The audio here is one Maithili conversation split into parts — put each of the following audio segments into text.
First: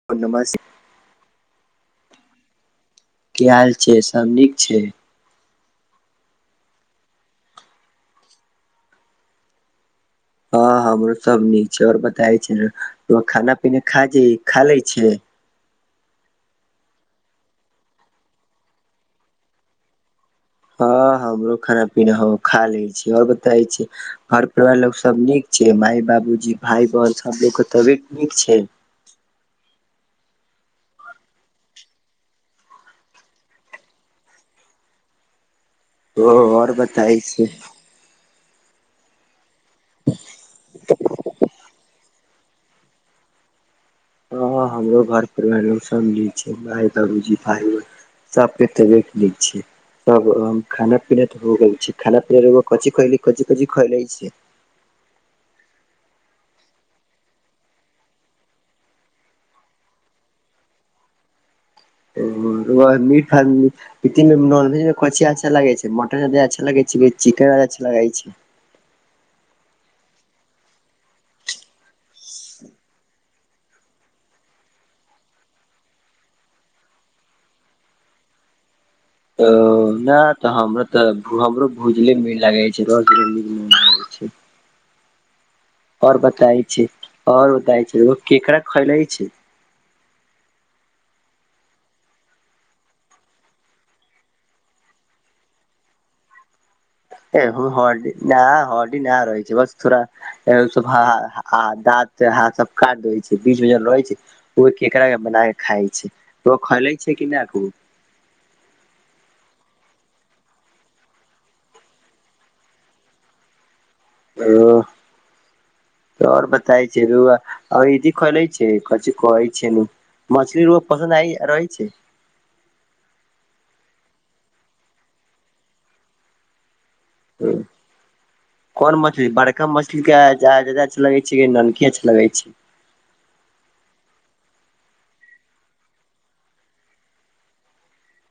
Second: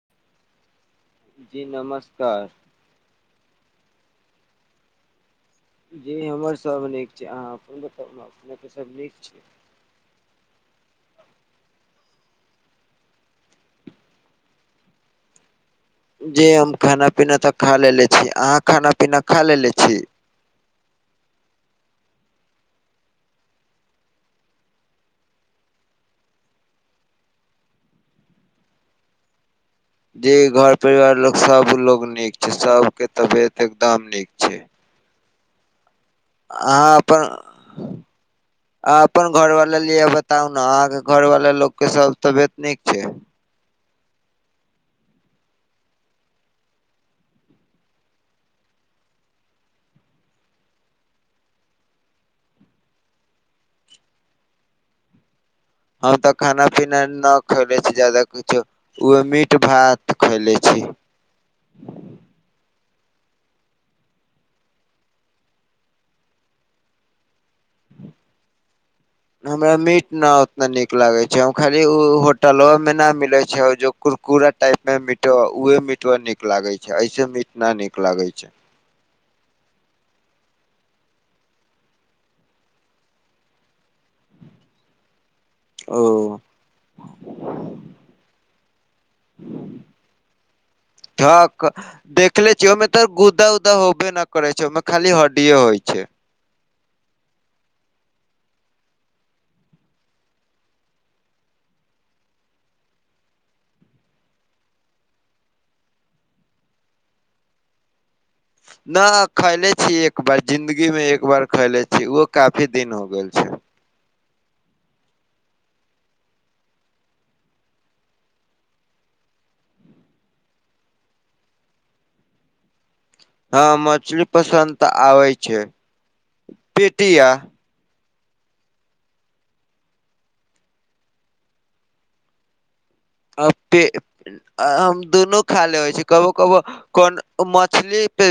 [unintelligible] जी नमस्कार। की हाल छै, सब नीक छै। जी हमर सब नीक छै, आहां अपन बताऊ नै अपने के सब नीक छै। हां हमरो सब नीक छै और बताए छीयै नै रउवा खाना पीना खा जी खा लै छीयै? जी हम खाना पीना तऽ खा लेले छीयै, अहाँ खाना पीना खा लेले छी? हां हमरो खाना-पीना हम खा लेलै छीयै और बताइ छीयै। घर परिवार लोग सब नीक छै, माय, बाबूजी, भाय बहन सब लोग के तबियत नीक छै? जी घर परिवार लोग सब लोग नीक छै, सबके तबियत एकदम नीक छै। ओ और आहां बताय अपन छै आब अपन घर वाला लिए बताउ नै अहाँ के घर वाला लोक के सब तबियत नीक छै। हां हमरो घर परिवार लोग सब निक छै, माई, बाबूजी, भाई, बहन सबके तबियत नीक छै। तब हम खाना-पीना तऽ हो गेल छै, खाना-पीना रउवा कौंची खैली कौंची-कौंची खैले छीयै। हम तऽ खाना-पीना न खयले छीयै जादा कुछो। ई ओह मीट भात खैले छी। [unintelligible] नॉनवेज मे कछी अच्छा लगै छै मटन अच्छा लगै छै या चिकेन अच्छा लगै छै। हमरा मीट न उतना नीक लागै छै खाली ऊ होटलोमे ना मिलै छै जो, कुरकुरा टाइप मे मिट उहे मिट नीक लागे छै ऐसे मिटना ना नीक लागे छै। ओ ना त हमरो त हमरो भूजले नीक लागे छै रोज [unintelligible] छै। ओ आओर बताय छी आओर बताय छै ओ केकरा खैलाै छै। ठक, देखले छियै ओहिमे त गुदा उदा होबे न करै छै ओहिमे खाली हड्डीए होय छै। ए हरडी न हरडी न रहै छै बस त थोरा, सब [unintelligible] काट दैय छै बीच मे जन रहै छै। ओ केकरा के बना के खाय छै ओ खे छै कि न, न खाएले छी एक बार जिंन्दगी मे एक बार खाएले छी ओहो काफी दिन हो गेल छै। ओ। त आओर बताय छै रदी खोले छै क कहै छै नू। मछली रोग पसन्द आइ रहै छै। हँ मछली पसन्द त आबे छै। पेटी आ, ह कोन मछली बड़का मछली केदा अच्छा लगे छै नानकी अच्छा लगे छै। अतै आम दुनू खा ले होइ छी कबो कबो, कोन मछली पे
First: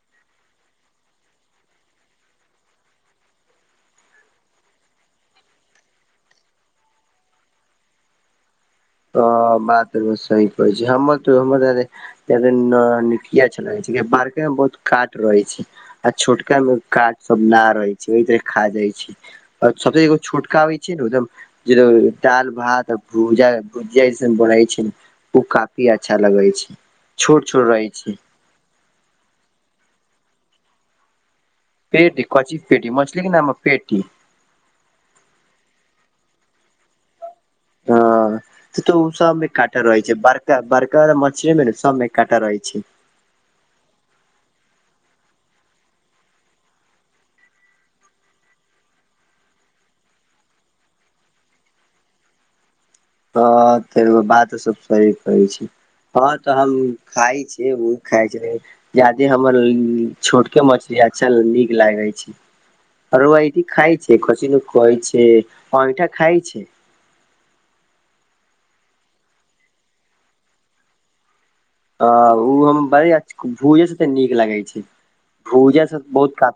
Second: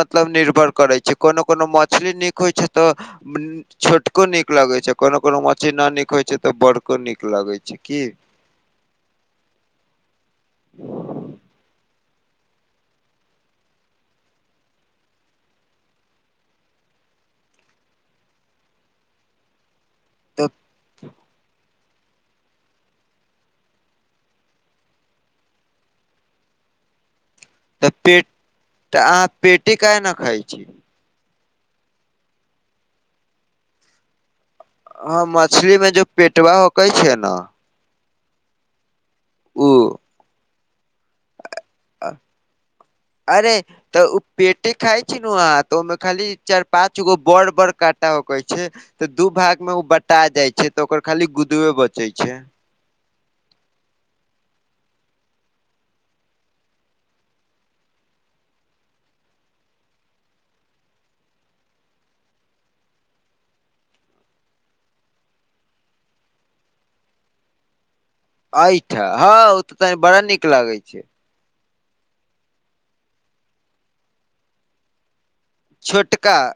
मतलब निर्भर करैत छै कोनो कोनो मछली नीक होइत छै त। हम्म। छोटको नीक लागै छै कोनो कोनो मचीना नीक होय छै त बड़को नीक लागै छै की। ओ बात र ब सही कहे छै हमर त हमर, [unintelligible] छैलै सीधै बारका बहुत काट रहे छै। आ छोटका मे काट सब ना रहै छै ओहि त खा जाय छै। [unintelligible] तऽ छोटका होइ छै ने एकदम जे दाल भात आ भूजा, उज्जसन बोनै छै ओ काफी अच्छा लगै छै। छोट छोरा, त पेट त अहाँ पेटी काहना खाइ छी। पेटी कची पेटी मछली कि नाम पेटी‌। ह मछली में जो पेटवा होक छै न, त ओ सब उ काटा रहै छै बरका बरका मछरीमे ने सबमे अ- काटा रहै छै। अरे। त ओ पेटे खाय छै न वहाँं त ओमें खाली चार पाँच गो बोड़ बरका काँटा होके छै। त दू भाग में ओ बटा जायै छै त ओकर खाली गुदेए बचे छै। ह तैगो बात सब सही कहै छी। हँ त हम खाइ छियै ओ खाइ छै। जदे हमर छोटके मछली अच्छा नीक लागै छी। अर अऐ खायै छै खसी न खौआए छै अइठा खायै छै। एहिठ हँ ओ त त बड़ा नीक लागे छै। आ उ हम बड़िया भूजै से त निक लागै छै। भूजसे बहुत छोटका कात,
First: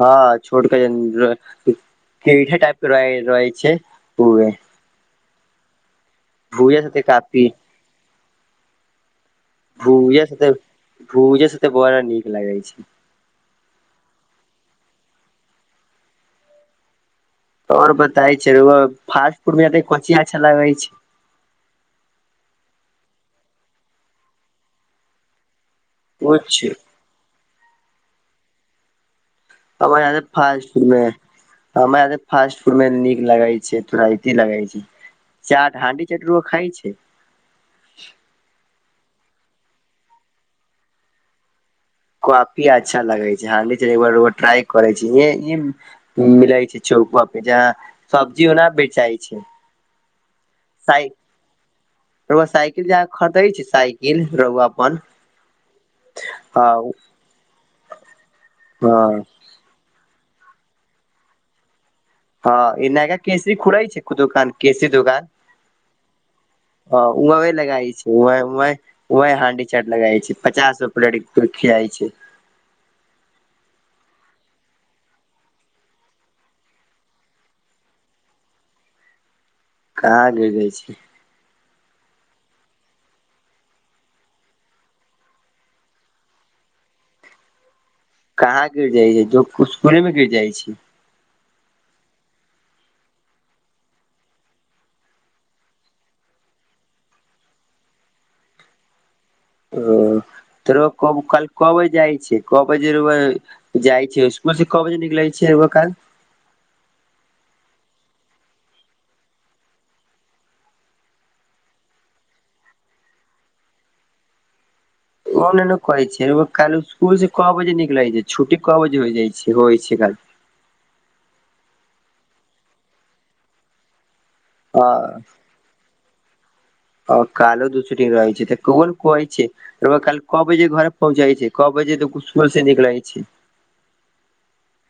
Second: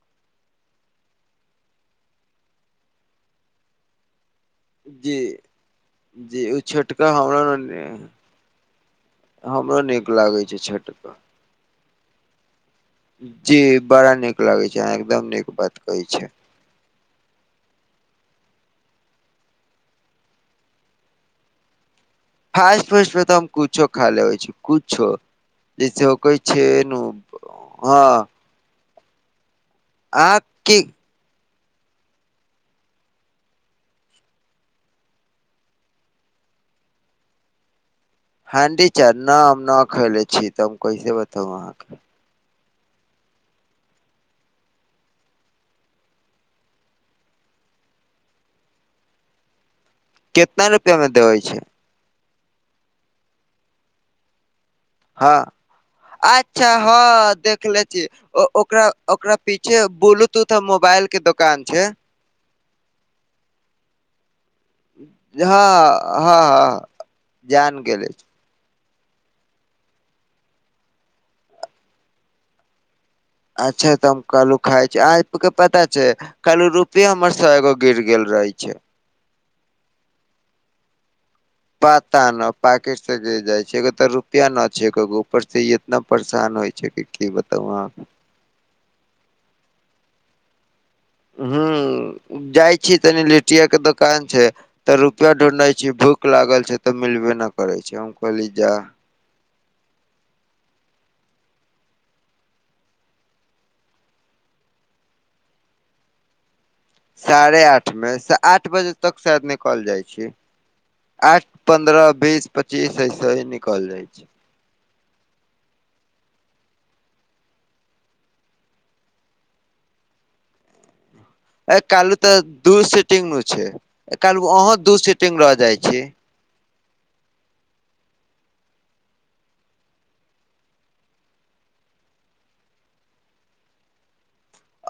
हँ छोटका केहने टेहै टाइप के रहै रहै छै ओमे। जी जी ओ साथे छोटका काफी हमरा, भूजअ सेत छोटका भूजअ सेतअ बड़ा निक लगै छै। जी बड़ा निक लागे छै, अह एकदम निक बात कहै छियै। और बताइ छै फास्ट फूड मे कोनचि अच्छा लागै छै? फास्ट फ्रेसमे त हम कुछो खा लेबै छै कुछो जेसै कोइ कुछ छैनु हां हमर की फमे हमरा [unintelligible] फास्ट फूड में निक लगै छै थोड़ा अथी लगे छै। चाट हांडी चटरू खाइ छै? हांडी चाट ना हम ना खयले छी तऽ हम कैसे बताउ अहाँके कॉफी अच्छा लगे छै हमहि ट्राइ करै छी यै। मिलै छै चौकवाफिजा सब्जी ओना बेचाइ छै। केतना रुपिया साइ मे दै छै? रउआ साइकिल जाक खरदै छै साइकिल रउआ अपन हां अच्छा हँ हां देखले छी ओकरा हँ ओकरा पिछे ब्लूटूथ आऽ मोबाइल के दुकान छै। हँ इ नैगा कैसे खुरै छै? दुकान केसी दुकान हँ हँ हँ ह उह जान लगाइ छै गेले छी। उह उह वाहइ हांडी चाट लगाइ छै पचास गो प्लेटी खियाइ छै। अच्छा त हम कालू खाय छै। आइके पता छै? कहलू रुपे हमर सौ एगो गिर गेल रहै छै। कहाँ गिर गिरगिरे छी? पता न पैकिट से गिर जाय छै एगो त रुपिया न छै एकोगो ऊपर से इ इतना परेशान होय छै कि कि बताउ अहां के? कहाँ गिर जाइ य जो उसकुले मे गिर जाइ छै। हू जाइ छी तनि लि्टिया के दोकान छै। तऽ रुपा ढूँढै छी भूख लागल छै तऽ मिलबे ना करै छै हम कहली जा ओ त रउआ कब कालि क बजे जाइ छै? क बजेै रउआ जाइ छी उमहरसे क बजे निकलै छी रउआ कालि? साड़े आठ में आठ बजे तक शायद निकल जाइ छी। आठ पन्द्रह बीस पच्चीस ऐसे ही निकल जाय छी। ओ ना ना कहै छी रउआ कालि स्कूल से क बजे निकलै छै छुट्टी क बजे हो जाइ छै होइ छै कालि? ए कहलो तऽ दू सीटिंग मे छै एकालगो अहूं दू हँ सीटिंग रह जाइ छी। आ कालो दू सीटिंग रहै छै तऽ कोन कहै छै? रउआ कालि क बजे घर पहुँच जाइ छी क बजे त स्कूल से निकलै छी।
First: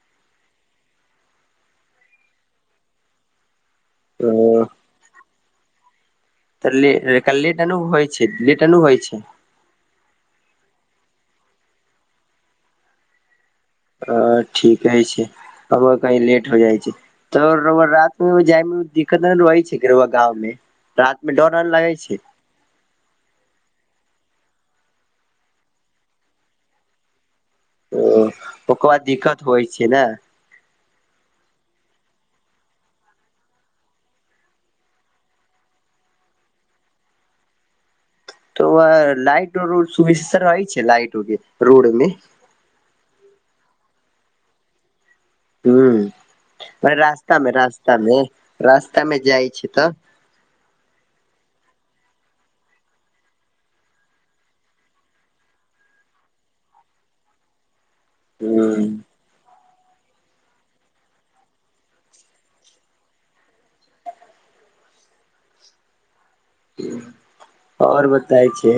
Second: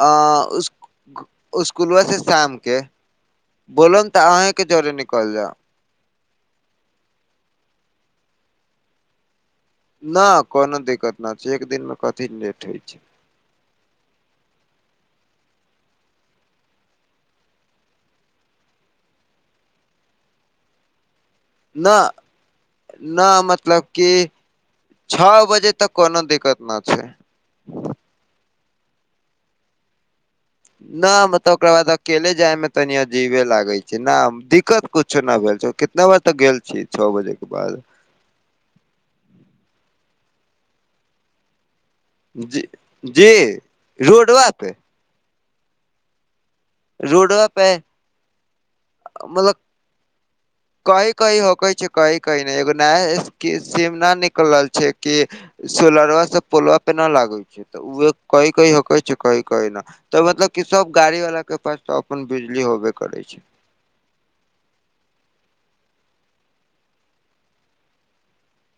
आ उस उस्कूलबा से शामके बलम तऽ ओ अहिके जरे निकल जाउ तऽे लेटा अन होइ छै लेट अना होइ छै। ना कोनो दिक्कत ना छै एक दिन मे कथी लेट होइ छै। अ ठीके छै अब कही लेट हो जाइ छै। तऽ राउआ रात मे जाइ मे दिक्कत नेना रहै छै रउआ गाँव मे? राति में डर अर लगै न छै? न मतलब कि छ बजे तक कोनो दिक्कत ना छै। ओ ओकर दिक्कत होइ छै ना? ना म तब ओकरा बाद अकेले जाय में तनी अजीबे लागे छै न दिक्कत कुछ छैना भेल छै कितना बजे तक गेल छियै छ बजे के बाद तऽ व लाइट रउ सुचि रहै छै लाइट उके रोड मे। जी जी रोडवापे हू ओय रोडवा रस्तामे पे रस्तामें रस्तामे जाइ छै तऽ। ह कहि कहि हो कहय छै कहि कहि नहि एगो नया इसकिम सीमा नऽ निकलल छैय। कि सोलरवा सब पोलवा पे न लागल छै तऽ उ कहि कहि हो हूँ कहय छै कहि कहि न तऽ मतलब कि सब गाड़ी बला के पास तऽ अपन बिजली होबे करै छै। ओर बताय छै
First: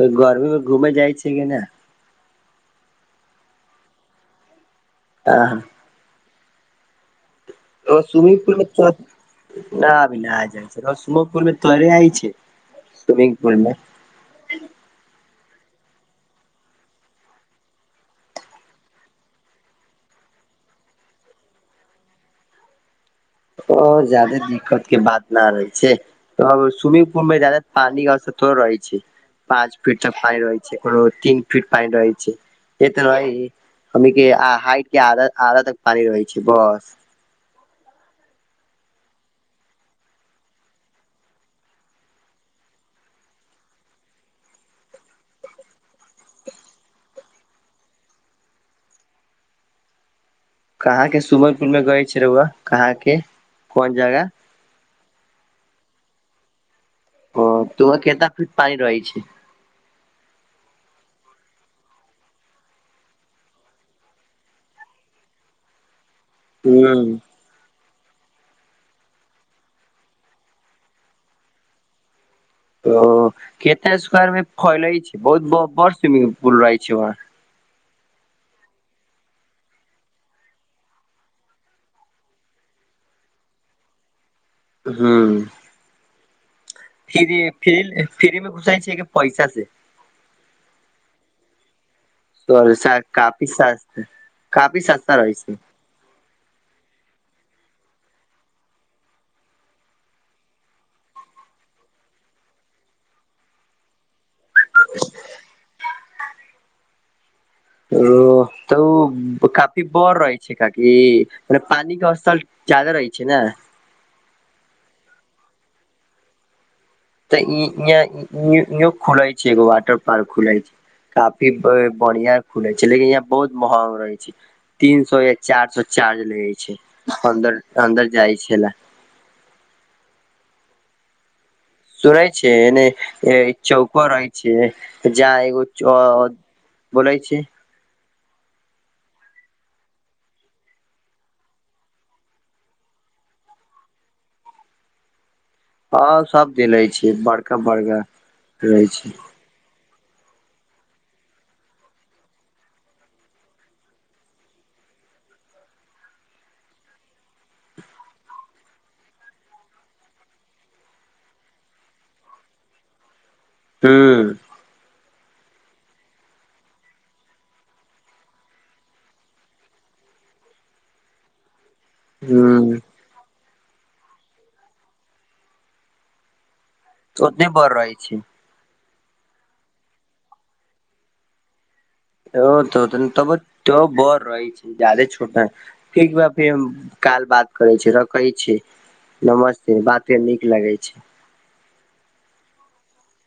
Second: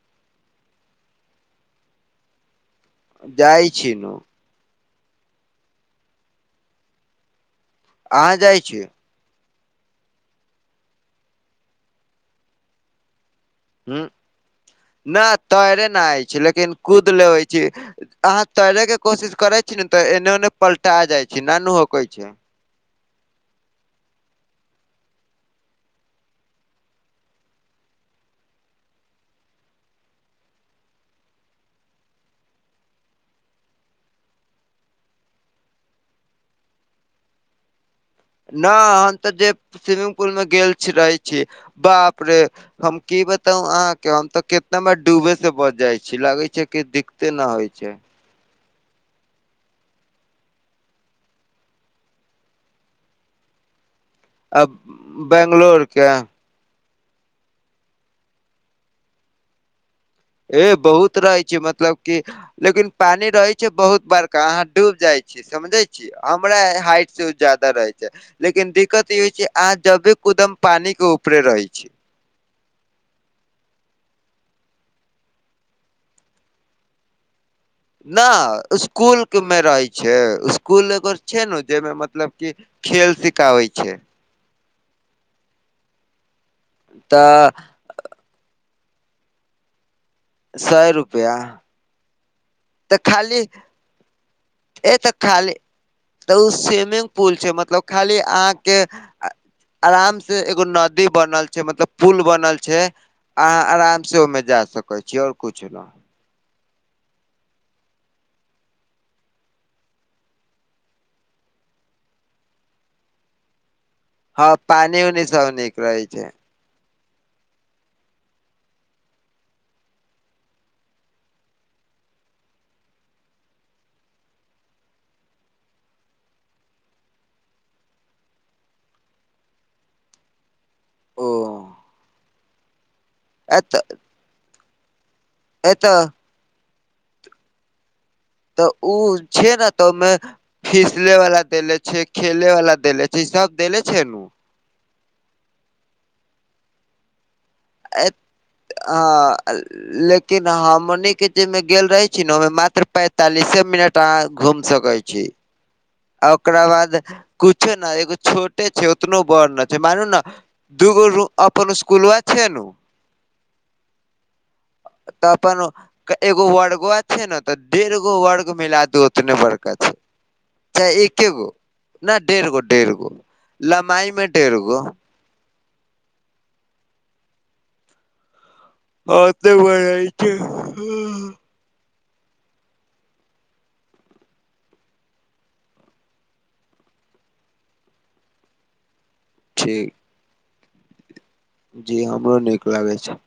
कोई गर्मी मे घूमे जाइ छै कि ने जाइ छी नु आहा ओ अहाँ स्विमिंग पूल जाइ में छी च न अभी नहि आ जाइ छै रसमुखपुर मे तोरे आइ छै स्विमिंग पुल मे ऊहु नऽ तैरे नहिइ छै। लेकिन कुद लेबै छी। अहाँ तैरै के कोशिश करै छी ने तऽ एने ओने पलटा जाइ छी न नू होकै छै। हऽ जादे दिक्कत के बात नऽ रहै छै। तब स्विमिंग पुल मे जादा पानीे अवसयक थौड़े रहै छै। पाँच फिट तक पाइन रहै छै कोनो में तीन फिट पाइन रहै छै। से तऽ हम हमनिके हाइट के आध आधा तक पानी रहै छै बस नऽ हम तऽ जे स्विमिंग पुल में गेल छी रहे छी बाप रे हम की बताउ अहाँ के हम तऽ कितना बार डूबे से बच जाइ छी। लागे छै कि दिक्कते न होय छै। कहाँ के स्विमंगपुल में गय छै रउवा कहाँ के कोन जगह आ बैंगलोर के ओ तऽ उहा केतना फीट पानी रहै छै। ए बहुत रहै छै। मतलब कि लेकिन पानी रहे छै बहुत बरका अहाँ डूब जाय छी समझय छि हमरा ह हाइट से ऊऽ जादा रहै छै। लेकिन दिक्कत ई होय छै अहा जबे कुदम पानी के ऊपरे रहे छी। ओ केतै स्क्वायर मे फैलइ छै बहुत ब बड़ स्विमिंग पुल रहै छै वहाँ नै इसकुल के मे रहै छै इसकुल एगो छै ने जइमे मतलब की खेल सिखाबै छै। हुं फ्री तऽ फ्र फ्री मे घुसाइ छिए कि पैसा से सए रुपैआ तौरेसा काफी सस्त काफी ए तऽ सस्ता रहै खाली छै। तऽ ओ स्विमिंग पुल छै मतलब खाली अहाँके आराम से एगो नदी बनल छै मतलब पुल बनल छै अहा आराम से ओमें- जा सकै छी ओर कुछ ना ओ तब ऊऽ काफी बर रहै छै काकि मने पानी के असल जादा रहै छै ने हँ पानी ओनी सब नीक रहै छै। तऽ ई या न्यू न्यू खुलय छै एगो वॉटर पार्क खुलय छै। काफी बऽ बढ़िया खुलै छै लेकिन यहाँ बहुत महग रहै छै। तीन सौ या चार सौ चार्ज लगे छै अन्दर अन्दर जाइ छै लै। ओ सुनै छै एने एतऽ चौप रहै छै जहां एगो चौ एतऽ बोलै छी? तऽ ओ छै ने तऽ‌ मे फीसले वाला देले छै, खेले वाला देले छै, सब देले छै नु हँ सब दिले छी बड़ एत आ लेकिन हमनी के जेहिमे गेल रहे छी ने ओहिमे मात्र पैंतालिसे मिनट तऽ क घूम सकै छी। आ ओकरा बाद कुछो ने एगो छोटे छै उतनो बड़ न छै मानू ने दूगो रू अपन स्कूल व छै नु हँ तपन ओ एगो वर्गो छै ने तऽ डेढ़ गो वर्ग मिला दू उतने वर्ग का छै। चाहे एके गो न डेढ़ गो ह्म डेढ़ गो ल्वाई मे डेढ़ गो ओनी बर रहै छै। अ तऽ बर रहे छै ओ ओ तऽ त तब त बर रहै छै ज्यादे छोटा ठीक ब फेर हम काल बात करे छी रखै छी। नमस्ते ठीक बात के नीक लगै छै। जी हमरो नीक लागे छै।